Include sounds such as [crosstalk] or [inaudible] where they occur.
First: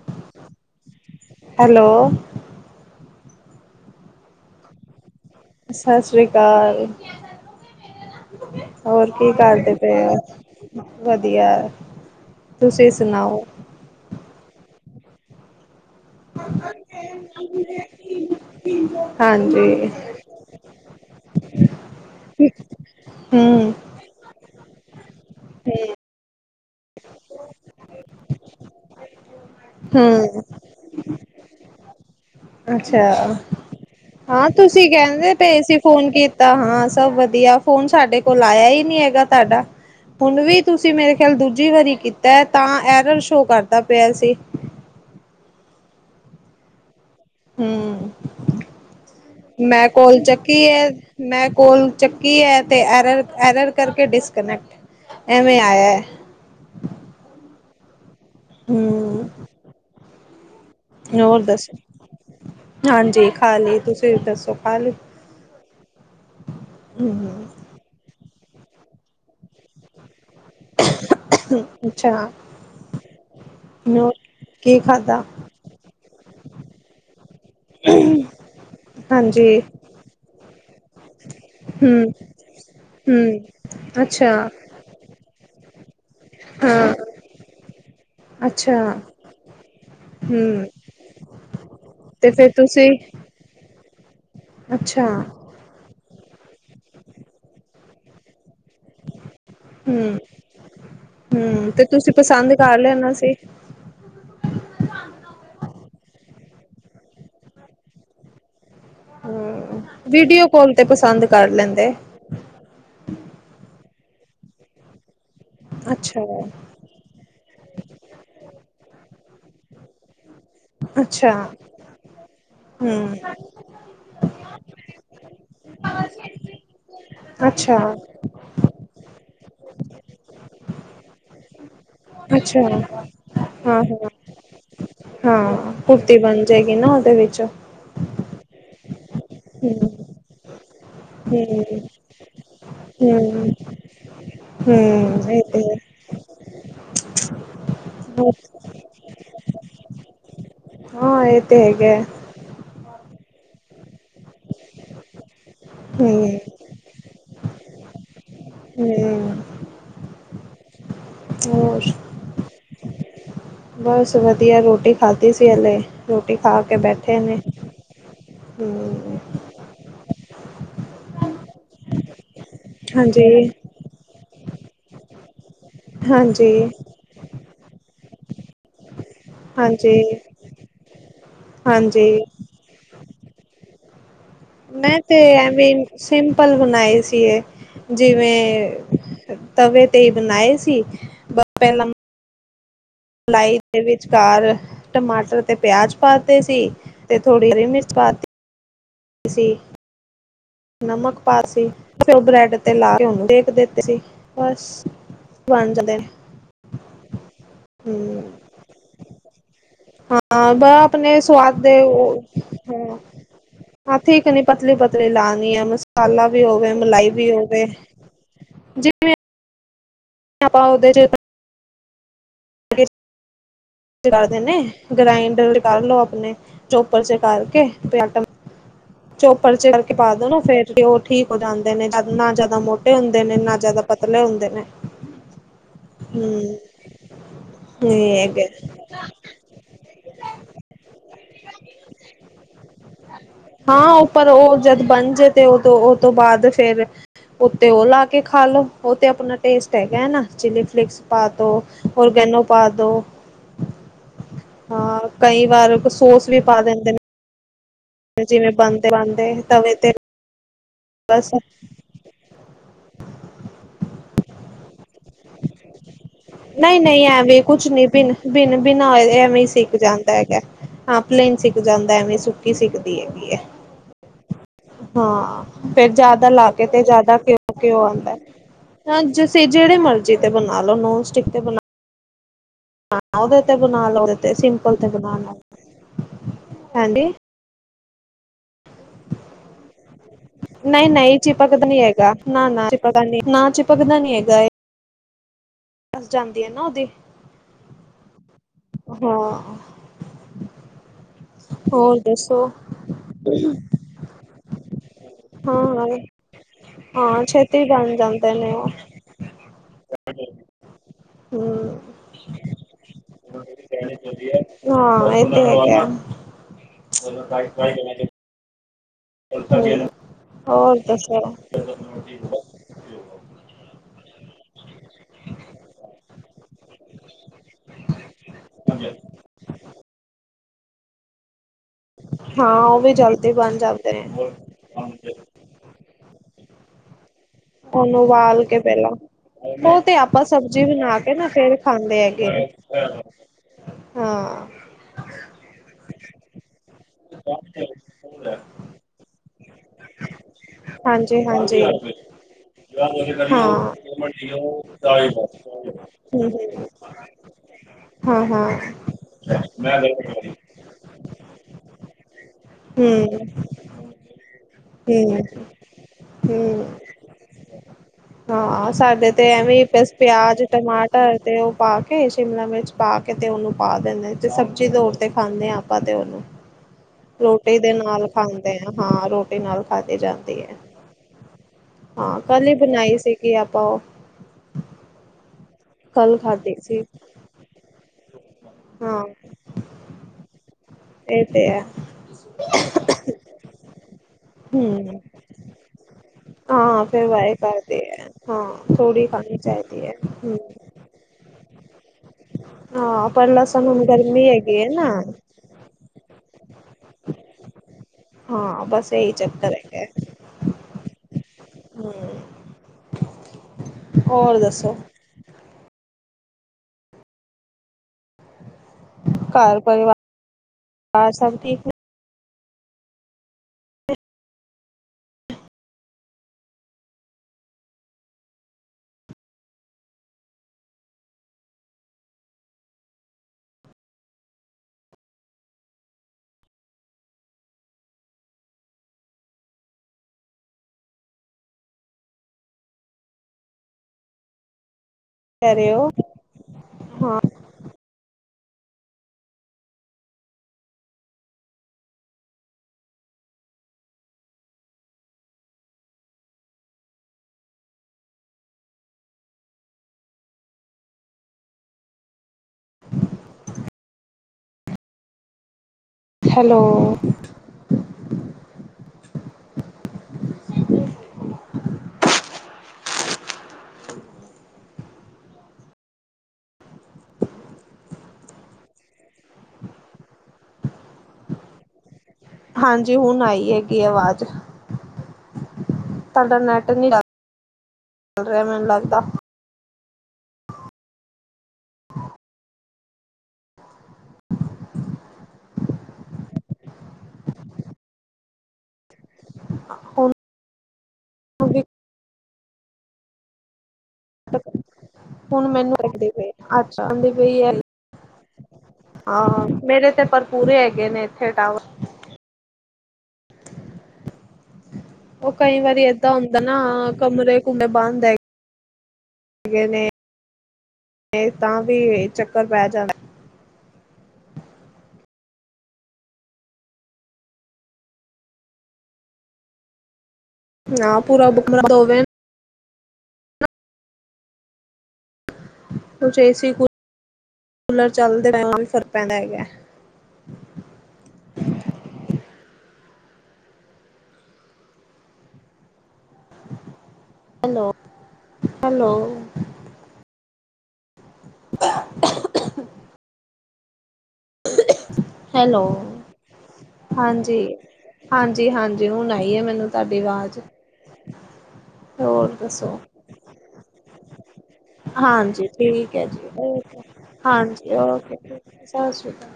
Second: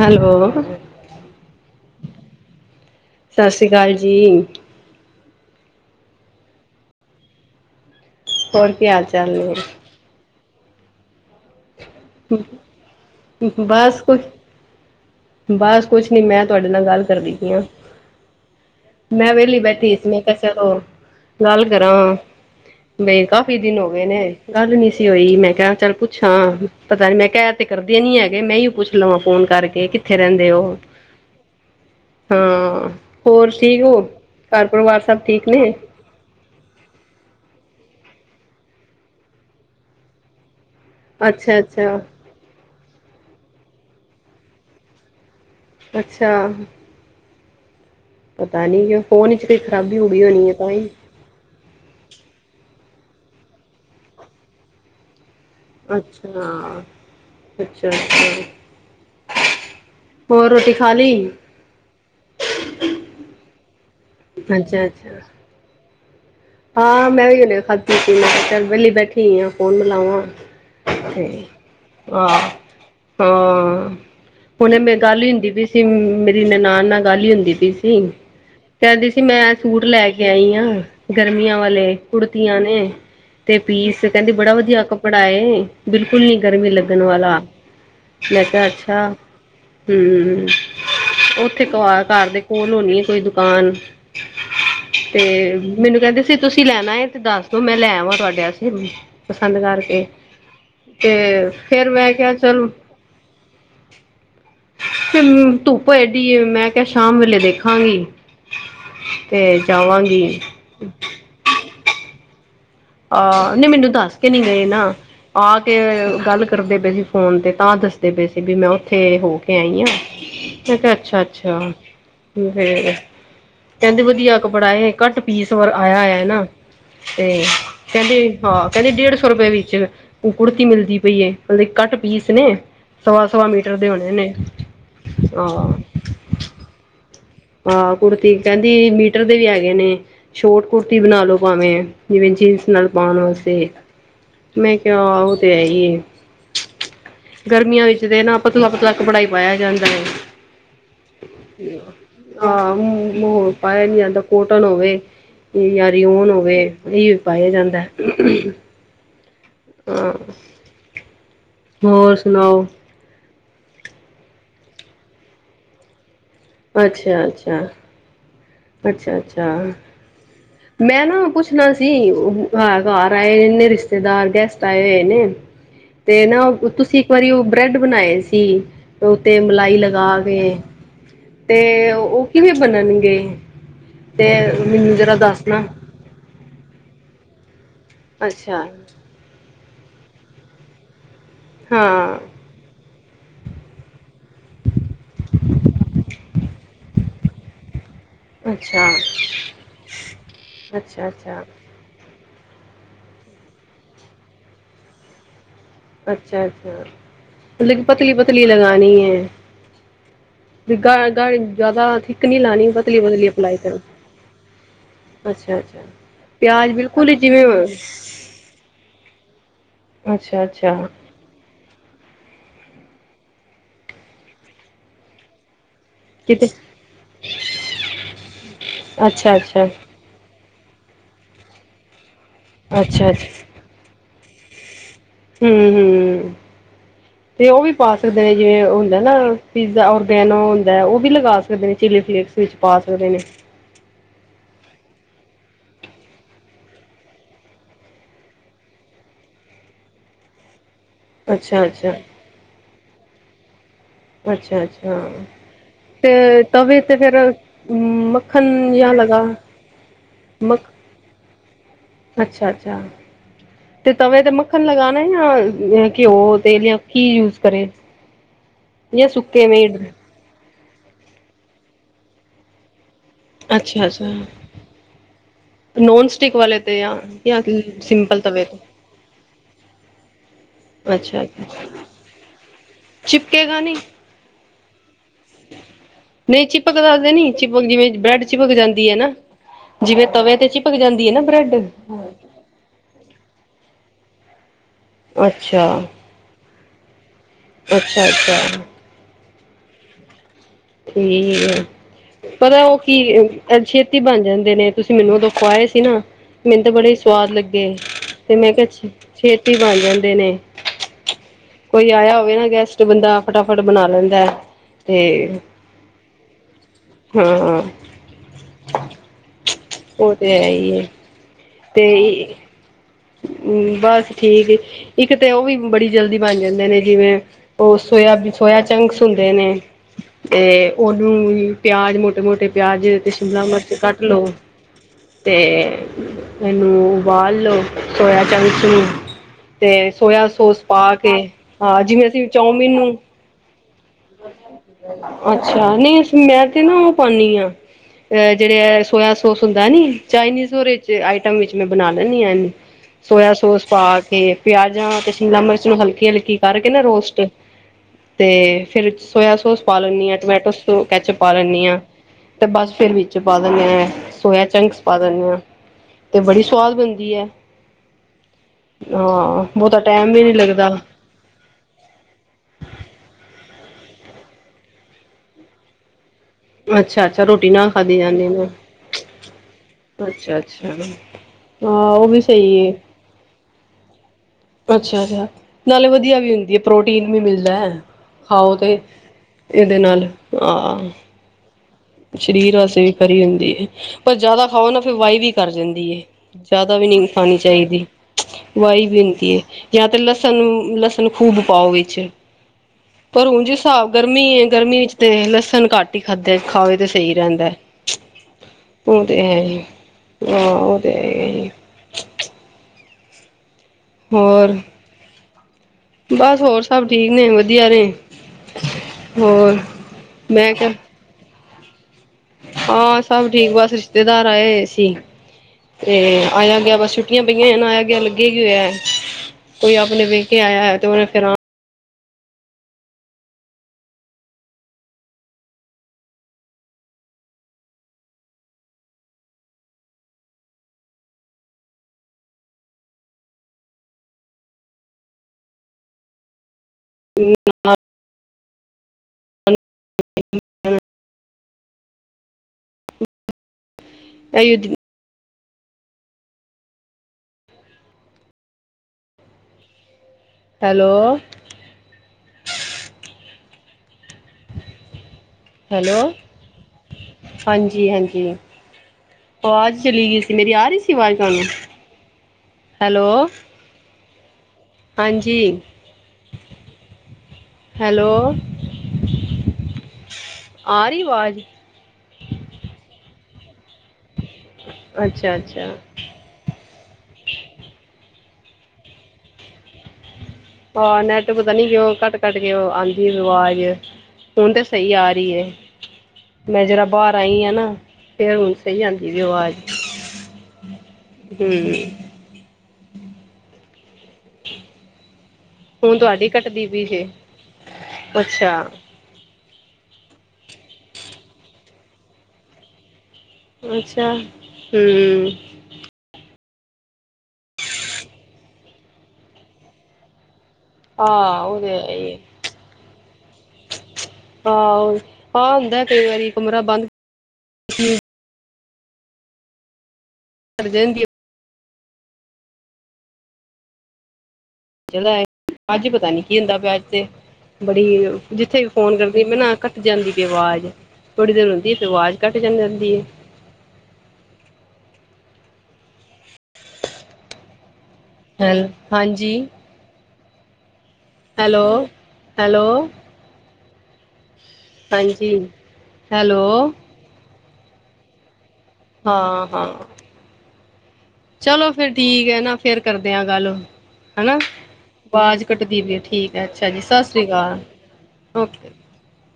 Hello hello ਸਾਸੀ ਕਾਲ ਜੀ। ਸਸ ਸ੍ਰੀ ਕਾਲ ਹਾਲ ਹੋਰ ਚਾਲ ਕੀ ਕਰਦੇ? ਨੇ ਤੇ ਵਦੀਆ। [unintelligible] ਬਸ ਕੁਛ ਬਸ ਕੁਛ ਨੀ ਮੈਂ ਤੁਆਡੇ ਨਾਲ ਗੱਲ ਕਰਦੀ ਪਈ ਆਂ। ਮੈਂ ਵਿਹਲੀ ਹਾਂਜੀ ਬੈਠੀ ਸੀ ਮੈਂ ਕਿਆ ਚਲੋ ਗੱਲ ਕਰਾਂ। ਬਈ ਕਾਫੀ ਹਮ ਦਿਨ ਹੋ ਗਏ ਨੇ ਗੱਲ ਨੀ ਸੀ ਹੋਈ ਮੈਂ ਕਿਆ ਚੱਲ ਪੁੱਛਾਂ। ਪਤਾ ਨੀ ਮੈਂ ਕਿਆ ਏਤੇ ਕਰਦੇ ਨੀ ਹੈਗੇ ਮੈਂ ਯੋ ਪੁੱਛ ਲਵਾਂ ਫੋਨ ਕਰਕੇ ਕਿੱਥੇ ਹਮ ਰਹਿੰਦੇ ਉਹ। ਹਾਂ, ਅੱਛਾ ਹੋਰ ਠੀਕ ਹੋ ਹਾਂ ਘਰ ਤੁਸੀਂ ਪਰਿਵਾਰ ਸਭ ਕਹਿੰਦੇ ਠੀਕ ਪਏ ਨੇ। ਸੀ ਫੋਨ ਕੀਤ ਤਾਂ ਹਾਂ ਸਭ ਵਦੀਆ, ਫੋਨ ਸਾਡੇ ਕੋਲ ਆਇਆ ਈ ਨੀ ਐਗਾ ਤੁਆਡਾ ਹੁਣ ਵੀ ਤੁਸੀਂ ਮੇਰੇ ਖਿਆਲ ਅੱਛਾ ਦੂਜੀ ਵਾਰੀ ਅੱਛਾ ਕੀਤਾ ਤਾਂ ਐਰਰ ਸ਼ੋਅ ਕਰਦਾ ਪਿਆ ਸੀ। ਅੱਛਾ। ਹੂੰ। ਪਤਾ ਨੀ ਕਿਉ ਫੋਨ ਵਿੱਚ ਕੋਈ ਖਰਾਬੀ ਹੋਗੀ ਹੋਣੀ ਐ ਚੱਕੀ ਤਾਂ ਹੈ ਈ। ਮੈਂ ਕੋਲ ਚੱਕੀ ਐ ਤੇ ਐਰਰ ਐਰਰ ਕਰਕੇ ਡਿਸਕਨੈਕਟ ਐਵੇਂ ਆ ਅੱਛਾ, ਅੱਛਾ-ਅੱਛਾ, ਹਮ ਹੋਰ ਰੋਟੀ ਖਾ ਲਈ ਹੋਰ ਦੱਸੋ, ਹਾਂਜੀ ਖਾ ਲਈ ਤੁਸੀਂ ਤੁਸੀਂ ਦੱਸੋ ਖਾ ਅੱਛਾ ਲਈ। ਅੱਛਾ ਹਾਂ ਮੈਂ ਵੀ ਹੂੰ ਹੁਣੇ ਖਾਦੀ ਸੀ, ਮੈਂ ਕਿਆ ਚਲ ਵਿਹਲੀ ਬੈਠੀ ਹੋਈ ਆ ਫੋਨ ਮਿਲਾਵਾਂ। [unintelligible] ਅੱਛਾ ਹਾਂ, ਹੋਰ ਹੁਣੇ ਕੀ ਮੈਂ ਖਾਧਾ ਗੱਲ ਈ ਹੁੰਦੀ ਪਈ ਸੀ, ਮੇਰੀ ਨਨਾਨ ਨਾਲ ਗੱਲ ਈ ਹੁੰਦੀ ਦੀ ਸੀ ਕਹਿੰਦੀ ਸੀ ਮੈਂ ਹਾਂਜੀ ਸੂਟ ਲੈ ਕੇ ਆਈ ਆਂ। ਗਰਮੀਆਂ ਵਾਲੇ ਹੂੰ ਕੁੜਤੀਆਂ ਨੇ ਤੇ ਪੀਸ ਹੂੰ ਅੱਛਾ ਕਹਿੰਦੀ ਬੜਾ ਵਦੀਆ ਕੱਪੜਾ ਏ। ਬਿਲਕੁਲ ਨ ਗਰਮੀ ਹਾਂ ਲੱਗਣ ਵਾਲਾ, ਮੈਂ ਕਿਆ ਅੱਛਾ। ਹੂੰ, ਉੱਥੇ ਘਾਰ ਘਰ ਤੇ ਦੇ ਫਿਰ ਕੋਲ ਤੁਸੀਂ ਹੋਣੀ ਹੈ ਕੋਈ ਦੁ ਕਾਨ ਅੱਛਾ ਤੇ ਮੈਨੂੰ ਕਹਿੰਦੇ ਸੀ ਤੁਸੀਂ ਲੈਣਾ ਐ ਤੇ ਦੱਸ ਦੋ ਮੈਂ ਲੈ ਆਵਾਂ ਤੁਆਡੇ ਆਸਤੇ। ਪਸੰਦ ਕਰਕੇ ਹੂੰ ਤੇ ਹੂੰ ਤੇ ਫੇਰ ਤੁਸੀਂ ਮੈਂ ਕਿਆ ਪਸੰਦ ਚਲ ਕਰ ਲੈਣਾ ਸੀ ਧੁੱਪ ਐਡੀ ਏ ਮੈਂ ਕਿਆ ਸ਼ਾਮ ਵੇਲੇ ਦੇਖਾਂਗੀ। ਤੇ ਹੂੰ ਜਾਵਾਂਗੀ। ਵੀਡੀਓ ਕਾਲ ਤੇ ਪਸੰਦ ਕਰ ਲੈਂਦੇ। ਆਹ ਨਹੀਂ ਮੈਨੂੰ ਦੱਸ ਕੇ ਨਈ ਗਏ ਨਾ ਆ ਕੇ ਅੱਛਾ ਗੱਲ ਕਰਦੇ ਪਏ ਸੀ। ਫੋਨ ਤੇ ਤਾਂ ਦੱਸਦੇ ਪਏ ਸੀ ਵੀ ਮੈਂ ਉੱਥੇ ਹੋ ਕੇ ਆਈ ਆ। ਮੈਂ ਕਿਆ ਅੱਛਾ ਅੱਛਾ ਹੂ ਫੇਰ। ਹੂੰ ਕਹਿੰਦੇ ਵਦੀਆ ਕੱਪੜਾ ਏ ਕੱਟ ਪੀਸ ਓਰ ਆਇਆ ਓਯਾ ਨਾ, ਤੇ ਅੱਛਾ ਤੇ ਹਾਂ ਕਹਿੰਦੇ ਡੇਢ ਸੌ ਰੁਪਏ ਵਿੱਚ ਕੁੜਤੀ ਮਿਲਦੀ ਪਈ ਏ ਮਤਲਬ ਕੱਟ ਪੀਸ ਨੇ ਅੱਛਾ ਸਵਾ-ਸਵਾ ਮੀਟਰ ਹਾਂ ਦੇ ਹਾਂ ਹੋਣੇ ਨੇ, ਆਹ। ਤੇ ਬਣ ਜੇਗੀ ਨਾ ਉਹਦੇ ਵਿੱਚ ਆਹ, ਕੁੜਤੀ ਕਹਿੰਦੀ ਮੀਟਰ ਦੇ ਵੀ ਹੈਗੇ ਹੂੰ ਨੇ। ਸ਼ੋਰਟ ਕੁੜਤੀ ਬਣਾ ਲਓ ਭਾਵੇਂ ਹੂੰ-ਹੂੰ-ਹੂੰ ਜਿਵੇਂ ਜੀਨਸ ਨਾਲ ਪਾਨ ਇਹ ਵਾਸਤੇ। ਮੈਂ ਕਿਆ ਉਹ ਤੇ ਹੈ ਈ ਏ। ਗਰਮੀਆਂ ਵਿੱਚ ਤੇ ਨਾ, ਪਤਲਾ-ਪਤਲਾ ਕਪੜਾ ਈ ਪਾਇਆ ਜਾਂਦਾ ਏ। ਾਂ ਇਹ ਤੇ ਹੈਗੇ। ਆਹ ਮੁ ਮੋ ਪਾਇਆ ਨੀ ਜਾਂਦਾ ਕੋਟਨ ਹੋਵੇ ਯਾ ਰਿਓਨ ਹੋਵੇ। ਹੂੰ-ਹੂੰ ਅਇਓ ਈ ਪਾਇਆ ਜਾਂਦਾ। ਹਾਂ। ਹੋਰ ਸੁਣਾਓ? ਬਸ ਵਦੀਆ ਰੋਟੀ ਖਾਧੀ ਸੀ ਹਲੇ, ਰੋਟੀ ਖਾ ਕੇ ਬੈਠੇ ਅੱਛਾ ਨੇ। ਅੱਛਾ ਹੂੰ ਅੱਛਾ-ਅੱਛਾ ਆ, ਮੈਂ ਨਾ ਪੁੱਛਣਾ ਸੀ, ਉਹ ਘਰ ਘਰ ਆਏ ਇਹਨੇ ਰਿਸ਼ਤੇਦਾਰ ਗੈਸਟ ਆਏ ਓਏ ਨੇ ਤੇ ਨਾ ਹਾਂਜੀ-ਹਾਂਜੀ-ਹਾਂਜੀ-ਹਾਂਜੀ ਤੁਸੀ ਪਰ ਉਹ ਬ੍ਰੈਡ ਬਣਾਏ ਸੀ, ਉੱਤੇ ਮਲਾਈ ਲਗਾ ਕੇ। ਤੇ, ਉਹ ਕਿਵੇਂ ਬਣਨਗੇ? ਤੇ ਮੈਨੂੰ ਮੈਂ ਜਰਾ ਤੇ, ਦੱਸਣਾ ਐਵੇਂ ਸਿੰਪਲ ਬਣਾਏ ਸੀ ਜਿਵੇਂ ਅੱਛਾ ਤਵੇ ਤੇ, ਬਣਾਏ ਸੀ। ਪਹਿਲਾਂ ਹਾਂ। ਮਲਾਈ ਦੇ ਵਿਚਕਾਰ ਟਮਾਟਰ ਤੇ ਪਿਆਜ ਪਾਤੇ ਸੀ। ਤੇ ਥੋੜੀ, ਹਰੀ ਮਿਰਚ ਪਾਤੀ। ਅੱਛਾ। ਸੀ [inaudible] ਨਮਕ ਅੱਛਾ-ਅੱਛਾ, ਪਾਸੀ ਉਹ ਬ੍ਰੈਡ ਤੇ ਲਾਕੇ ਹੁਨ, ਦੇਖ ਦਿੱਤੇ ਸੀ, ਬਸ ਬਣ ਜ ਅੱਛਾ-ਅੱਛਾ ਮਤਲਬ ਕਿ, ਹਮ ਪਤਲੀ-ਪਤਲੀ ਲਗਾਨੀ ਏ। ਹਾਂ ਬ ਥਿੱਕਾ, ਗ ਆਪਣੇ ਸਵਾਦ ਦੇ ਜਿਆਦਾ, ਥਿੱਕ ਨਹੀਂ ਲਾਣੀ ਪਤਲੀ-ਪਤਲੀ ਅਪਲਾਈ ਕਰ ਥੀਕ ਨੀ, ਪਤਲੀ-ਪਤਲੀ ਲਾਣੀ ਆ, ਮਸਾਲਾ ਵੀ ਪਿਆਜ ਹੋਵੇ, ਮਲਾਈ ਬਿਲਕੁਲ ਵੀ ਹੋਵੇ। ਜਿਵੇਂ ਜਿਵੇਂ ਆਪਾਂ ਅੱਛਾ-ਅੱਛਾ। ਅ [inaudible] ਕਰਦੇ ਨੇ, ਗ੍ਰਾਇੰਡਰ ਕਰਲੋ ਅਪਣੇ ਕਿਤੇ ਚੋਪਰ 'ਚ ਕਰਕੇ, ਆਟਾ ਅੱਛਾ ਅੱਛਾ ਚੋਪਰ'ਚ ਕਰਕੇ ਪਾਦੋ ਨਾ ਫੇਰ ਉਹ ਠੀਕ ਹੋ ਜਾਂਦੇ ਨੇ, ਨਾ ਜਿਆਦਾ ਅੱਛਾ ਮੋਟੇ ਅੱਛਾ ਹੁੰਦੇ ਨੇ, ਨਾ ਜਿਆਦਾ ਪਤਲੇ ਹੁੰਦੇ ਨੇ। ਹੂੰ, ਹੂੰ, ਹਮ ਤੇ ਉਹ ਵੀ ਪਾ ਇਹ ਸਕਦੇ ਨੇ ਹੈਗੇ ਜਿਵੇਂ, ਉਹ ਹੁੰਦਾ ਨਾ ਪੀਜ਼ਾ ਔਰਗੈਨੋ ਹੁੰਦਾ ਹੈ, ਉਹ ਵੀ ਲਗਾ ਸਕਦੇ ਨੇ। ਚਿੱਲੀ ਫਲੇਕਸ ਵਿੱਚ ਪਾ ਸਕਦੇ ਨੇ। ਹਾਂ, ਉਹ ਪਰਰ ਉਹ ਜਦ ਬਣ ਜੇ, ਤੇ ਉਹ- ਉਹ ਤੋਂ ਬਾਅਦ ਫਿਰ ਉੱਤੇ ਉਹ ਲਾਕੇ ਖਾਲੋ, ਉਹ ਤੇ ਆਪਣਾ ਟੇਸਟ ਹੈਗਾ ਹੈ ਨਾ, ਚਿਲੀ ਫਲੇਕਸ ਪਾਦੋ, ਅੱਛਾ ਅੱਛਾ ਔਰਗੈਨੋ ਪਾਦੋ। ਅੱਛਾ ਅੱਛਾ ਹਾਂ, ਕਈ ਵਾਰ ਸੋਸ ਵੀ ਤੇ ਪਾ ਤਵੇ ਦਿੰਦੇ ਤੇ ਨੇ। ਫਿਰ ਜਿਵੇਂ ਮੱਖਣ ਬਣਦੇ- ਜਾਂ ਲਗਾ ਬਣਦੇ ਤਵੇ ਤੇ, ਬਸ। ਅੱਛਾ-ਅੱਛਾ, ਤੇ ਤਵੇ ਤੇ, ਮ ਮੱਖਣ ਲਗਾਨਣਾ ਜਾਂ ਘਿਓ, ਤੇਲ ਯਾ, ਕੀ ਯੂਜ ਕਰੇ। ਬੀਨ-ਬੀਨ ਬਿਨਾਂ, ਜਾਂ ਐਵੇਂ ਹੀ ਸੁੱਕੇ ਸਿੱਕ ਮੇਡ ਜਾਂਦਾ ਹੈਗਾ, ਹਾਂ ਪਲੇਨ ਸਿੱਕ ਜਾਂਦਾ, ਐਵੇਂ ਸੁੱਕੀ ਸਿੱਕ ਤੇ ਹੈਗੀ ਆ ਅੱਛਾ-ਅੱਛਾ। ਹਾਂ, ਫੇਰ ਜਿਆਦਾ ਲਾਕੇ ਤੇ ਜਾਂ ਜਿਆਦਾ ਘਿਉ, ਜਾਂ ਘਿਉ ਆਂਦੈ। ਸਿੰਪਲ ਤਵੇ ਤੇ ਹ ਜਸੀਂ ਜਿਹੜੇ ਮਰਜ਼ੀ ਤੇ ਬਣਾਲੋ। ਨੋਨ ਅੱਛਾ ਸਟੀਕ ਤੇ ਬ ਹਾਂ ਉਹਦੇ ਤੇ ਬਣਾਲੋ, ਨਹੀਂ ਤੇ ਸਿੰਪਲ ਤੇ ਬਣਾਲੋ। ਨਹੀਂ, ਚੀਪਕਦਾ ਤੇ ਨਹੀ? ਚੀਪਕ ਜਿਵੇਂ ਬ੍ਰੈਡ ਚਿਪਕ ਜਾਂਦੀ ਹੈ ਨਾ, ਜਿਵੇਂ ਤਵੇ ਤੇ ਚਿਪਕ ਜਾਂਦੀ ਹੈ ਨਹੀਂ-ਨਹੀਂ ਨਾ ਬ੍ਰੈਡ ਚਿਪਕਦਾ ਨਹੀਂ ਹੈਗਾ ਨਾ-ਨਾ ਚਿਪਕ ਨਾ ਚਿਪਕਦਾ ਨਹੀਂ ਹੈਗਾ ਏ। ਅੱਛਾ। ਜਾਂਦੀ ਏ ਨਾ ਉਦੀ। ਅੱਛਾ-ਅੱਛਾ। ਹਾਂ। ਠੀਕ ਹੋਰ ਏ, ਦੱਸੋ ਪਤਾ ਉਹ ਕੀ, ਛੇਤੀ ਬਣ ਜਾਂਦੇ ਨੇ। ਤੁਸੀਂ ਮੈਨੂੰ ਉਹਦੋਂ ਖਵਾਏ ਸੀ ਹਾਂ ਨਾ, ਮੈਨੂੰ ਤਾਂ ਬੜੇ ਹੀ ਹਾਂ ਸਵਾਦ ਛੇਤੀ ਲੱਗੇ। ਬਣ ਜਾਂਦੇ ਤੇ ਨੇ ਮੈਂ, ਉਹ ਕਿਹਾ ਛੇਤੀ ਬਣ ਜਾਂਦੇ ਨੇ। ਹਮ ਕੋਈ ਆਇਆ ਹੋਵੇ ਨਾ ਗੈਸਟ ਬੰਦਾ, ਫਟਾਫਟ ਬਣਾ ਲੈਂਦਾ ਤੇ ਹਾਂ ਹਾਂ [unintelligible] ਹੋਰ, ਹੋਰ ਦੱਸੋ? ਅਤੇ, ਬਸ ਠੀਕ ਏ। ਇੱਕ ਤੇ ਉਹ ਵੀ, ਬੜੀ ਜਲਦੀ ਬਣ ਜਾਂਦੇ ਨੇ ਜਿਵੇਂ, ਉਹ ਸੋਇਆ, ਸੋਯ ਚੰਕਸ ਹੁੰ ਦੇ ਨੇ, ਤੇ ਉਹਦੋਂ ਵੀ ਪਿਆਜ਼ ਮੋਟੇ-ਮੋਟੇ ਹਾਂ ਉਹ ਪਿਆਜ਼ ਵੀ ਤੇ ਜਲਦੀ ਸ਼ਿਮਲਾ ਬਣ ਮਿਰਚ ਜਾਂਦੇ ਕੱਟ ਲੋ। ਨੇ ਤੇ ਏਨੂੰ ਓਬਾਲ ਲੋ। ਓਨੂੰ ਓਬਾਲ ਕੇ ਪਹਿਲਾਂ ਔ ਤੇ ਆਪਾਂ ਸੋਇਆ ਸੋਸ ਸਬਜ਼ੀ ਪਾ ਬਣਾ ਕੇ ਨਾ ਫੇਰ ਹਾਂ ਖਾਂਦੇ ਜਿਵੇਂ ਅਸੀਂ ਹੈਗੇ। ਚੌਮਿਨ ਨੂੰ ਹਾਂ। ਅੱਛਾ ਨਹੀਂ ਅਸੀਂ ਮੈਂ ਤੇ ਨਾ ਪਾਉਦੀ ਹਾਂ [inaudible] ਜਿਹੜੇ ਏ ਸੋਯਾ ਸੋਸ ਹੁੰਦਾ ਨੀ ਚਾਈਨੀਜ਼ ਵਿੱਚ ਆਈਟਮ ਵਿੱਚ ਹਾਂਜੀ-ਹਾਂਜੀ। ਮੈਂ ਬਣਾ ਲੈਨੀ ਹਾਂ ਇੰਨੂ। ਸੋਇਆ ਹਾਂ। ਸੋਸ ਪਾ ਕੇ ਪਿਆਜਾਂ ਅਤੇ ਹੂੰ-ਹੂੰ, ਸ਼ਿਮਲਾ ਮਿਰਚ ਨੂੰ ਹਲਕੀ -ਹਲਕੀ ਕਰਕੇ ਨਾ ਰੋਸਟ ਹਾਂ -ਹਾਂ। ਫੇਿਰ ਸੋਇਆ ਸੋਸ ਪਾ ਲੈਂਨੀ ਆ ਟਮੈਟੋ ਸੋ--ਕੈਚਅਪ ਪਾ ਲੈਂਨੀ ਹਾਂ। ਤੇ ਬਸ ਫਿਰ ਵਿੱਚ ਹੂੰ-ਹੂੰ-ਹੂੰ। ਪਾ ਦਿੰਨੇ ਆ ਸੋਆ ਚੰਕਸ ਪਾ ਦੇਨੇ ਆ। ਤੇ ਬੜੀ ਸਵਾਦ ਬਣਦੀ ਐ। ਹਾਂ ਸਾਡੇ ਤੇ ਐਵੇਂ ਬਹੁਤਾ ਬਸ ਟਾਈਮ ਵੀ ਨਹੀਂ ਪਿਆਜ, ਲੱਗਦਾ ਟਮਾ ਘਰ ਤੇ ਉਹ ਪਾ ਕੇ ਸ਼ਿਮਲਾ ਮਿਰਚ ਪਾ ਕੇ ਤੇ ਉਹਨੂੰ ਪਾ ਦਿੰਦੇ ਤੇ ਸਬਜ਼ੀ ਤੌਰ ਤੇ ਖਾਂਦੇ ਹਾਂ ਆਪਾਂ ਤੇ ਉਹਨੂੰ। ਅੱਛਾ ਅੱਛਾ ਰੋਟੀ ਦੇ ਖਾਧੀ ਨਾਲ ਜਾਂਦੀ ਨਾ ਖਾਂਦੇ ਆ ਹਾਂ ਰੋਟੀ ਨਾਲ ਖਾਦੀ ਅੱਛਾ ਜਾਂਦੀ ਐ। ਅੱਛਾ ਹਾਂ ਉਹ ਹਾਂ ਵੀ ਕੱਲ ਹੀ ਸਹੀ ਹੈ ਬਣਾਈ ਸੀਗੀ ਆਪਾਂ ਉਹ। ਅੱਛਾ -ਅੱਛਾ ਨਾਲੇ ਕੱਲ ਵਧੀਆ ਵੀ ਹੁੰਦੀ ਖਾਧੀ ਏ ਸੀ ਪ੍ਰੋਟੀਨ ਵੀ ਮਿਲਦਾ। ਖਾਓ ਤੇ ਹਾਂ ਇਹਦੇ ਨਾਲ ਆ-ਆ ਇਹ ਤੇ ਏ। ਸਰੀਰ ਵਾਸਤੇ ਵੀ ਖਰੀ ਹੁੰਦੀ ਹੈ, ਪਰ ਜ਼ਿਆਦਾ ਖਾਓ ਨਾ ਫਿਰ ਹੂੰ। ਵਾਈ ਵੀ ਕਰ ਜਾਂਦੀ ਏ। ਜ਼ਿਆਦਾ ਹਾਂ ਵੀ ਫਿਰ ਨਹੀਂ ਵਾਏ ਖਾਣੀ ਕਰਦੇ ਚਾਹੀਦੀ ਹੈ ਹਾਂ ਵਾਈ ਵੀ ਥੋੜ੍ਹੀ ਹੁੰਦੀ ਖਾਣੀ ਹੈ ਚਾਹੀਦੀ ਜਾਂ ਹੈ ਤੇ ਹਮ ਲਸਣ ਲਸ ਇਨੂ ਖੂਬ ਪਾਓ ਵਿੱਚ। ਹਾਂ ਪਰ ਹੁਣ ਜੀਸ ਲਸਣ ਹਿਸਾਬ ਗਰਮੀ ਏ ਹੈਗੀ ਹੈ ਗਰਮੀ ਨਾ ਵਿਚ ਤੇ ਲਸਣ ਕੱਟ ਹੀ ਖਾਧਿਆ ਖਾਵੇ ਤਾਂ ਸਹੀ ਰਹਿੰਦਾ। ਹਾਂ ਬ ਹੁਣ ਤੇ ਹੈ ਈ ਏ, ਹਾਂ ਉਹ ਤੇ ਹੈ ਈ ਹੈ ਈ ਏ। ਹ ਹੋਰ ਦੱਸੋ? ਬਸ ਹੋਰ ਸਭ ਠੀਕ ਨੇ ਵਧੀਆ ਨੇ। ਹੋਰ ਘਰ ਮੈਂ ਕਿਹਾ ਪਰਿ---ਵਾਰ ਸਭ ਠੀਕ। ਹਾਂ, ਸਭ ਠੀਕ ਬਸ ਰਿਸ਼ਤੇਦਾਰ ਆਏ ਹੋਏ ਸੀ। ਤੇ ਆਇਆ ਗਿਆ ਬਸ ਛੁੱਟੀਆਂ ਪਈਆਂ ਨੇ ਆਇਆ ਗਿਆ ਲੱਗੀਆ ਹੀ ਹੋਆ ਏ। ਕੋਈ ਆਪਣੇ ਪੇਕੇ ਆਇਆ ਹੋਇਆ ਤੇ ਉਹਨੇ ਫੇਰ ਆ ਕੇਰੇਓ [inaudible] [inaudible] ਹੈਲੋ, ਹੈਲੋ, ਹੈਲੋ, ਹਾਂਜੀ- ਹਾਂਜੀ। ਆਵਾਜ਼ ਚਲੀ ਗਈ ਸੀ ਮੇਰੀ, ਆ ਰਹੀ ਸੀ ਆਵਾਜ਼ ਤੁਹਾਨੂੰ? ਹੈਲੋ। ਹਾਂਜੀ, ਹੈਲੋ। ਆ ਰੀ ਆਵਾਜ਼। ਹਾਂਜੀ ਹੁਣ ਆਈ ਹੈਗੀ ਆਵਾਜ਼। ਅੱਛਾ -ਅੱਛਾ। ਸਾਡਾ ਨੈਟ ਨੀ ਚੱਲ ਰਿਹਾ ਮੈਨੂੰ ਲੱਗਦਾ। ਆਹ ਨੈੱਟ ਪਤਾ ਨੀ ਕਿਉ? ਕੱਟ -ਕੱਟ ਕੇ ਆਂਦੀ ਵੀ ਆਵਾਜ਼। ਹੁਣ ਤੇ ਸਹੀ ਆ ਰਹੀ ਏ। ਮੈਂ ਜਰਾ ਬਾਹਰ ਆਈ ਆਾਂ ਨਾ ਫਿਰ ਹੁਣ ਸਹੀ ਆਂਦੀ ਪਈ ਆਵਾਜ਼। ਹੁਣ ਵੀ ਹਮ-ਮ। ਹੁਣ ਮੈਨੂੰ ਹੁਣ ਲੱਗਦੇ ਤੁਹਾਡੀ ਪਏ, ਕੱਟਦੀ ਅੱਜ ਜੇ ਆਂਦੀ ਪਈ ਐ। ਅੱਛਾ ਆਹੋ ਮੇਰੇ ਤੇ ਪਰ ਪੂਰੇ ਹੈਗੇ ਨੇ ਇੱਥੇ ਟਾਵਰ। ਅੱਛਾ, ਹੂੰ ਉਹ ਕਈ ਵਾਰੀ ਏਦਾਂ ਹੁੰਦਾ ਨਾ, ਕਮਰੇ- ਕਮੁਰੇ ਬੰਦ ਹੈਗੇ ਹੈਗੇ ਨੇ। ਤੇ ਆਹ ਉਹ ਤਾਂ ਹੈ ਵੀ ਈ ਚੱਕਰ ਪੈ ਜਾਣਾ। ਆਹੋ, ਹਾਂ ਹੁੰਦਾ ਕਈ ਵਾਰੀ ਕਮਰਾ ਬੰਦ। ਕਰ ਹਾਂ ਜਾਂਦੀ ਪੂਰਾ ਬੁ ਕਮਰਾ ਦੋਵੇਂ ਚ ਅੱਜ ਪਤਾ ਕੁਛ ਨੀ ਕੀ ਏਸੀ ਹੁੰਦਾ ਪਿਆ, ਅੱਜ ਤੇ ਬੜੀ ਕੂਲਰ ਚੱਲਦੇ ਪਏ ਜਿੱਥੇ ਵੀ ਫ਼ਰਕ ਫੋਨ ਪੈਂਦਾ ਕਰਦੀ ਮੈਂ ਹੈਗਾ। ਨਾ ਕੱ ਕੱਟ ਜਾਂਦੀ ਏ ਆਵਾਜ਼, ਥੋੜੀ ਦੇਰ ਆਂਦੀ ਤੇ ਆਵਾਜ਼ ਕੱਟ ਜਾਂਦੀ ਏ। ਹੈਲੋ, ਹੈ ਹੈਲੋ। ਹਾਂਜੀ ਹੈਲੋ- ਹੈਲੋ, ਹਾਂਜੀ, ਹੈਲੋ ਹੈਲੋ ਹਾਂਜੀ -ਹਾਂਜੀ- ਹਾਂਜੀ ਹੁਣ ਆਈ ਐ, ਹਾਂ ਹਾਂ ਮੈਨੂੰ ਤੁਹਾਡੀ ਆਵਾਜ਼। ਚਲੋ ਫੇਰ ਠੀਕ ਹੋਰ ਹੈ ਨਾ, ਦੱਸੋ? ਫੇਰ ਕਰਦੇ ਆ ਗੱਲ ਹਨਾ। ਵਾਜ਼ ਹਾਂਜੀ ਕੱਟਦੀ ਵੀ ਐ ਹੈ ਜੀ, ਠੀਕ ਐ, ਅੱਛਾ ਜੀ ਓਕੇ ਸਸ ਰੀ ਕਾਲ ਹਾਂਜੀ ਓਕੇ ਓਕੇ। ਸਤਿ ਸ਼੍ਰੀ ਅਕਾਲ।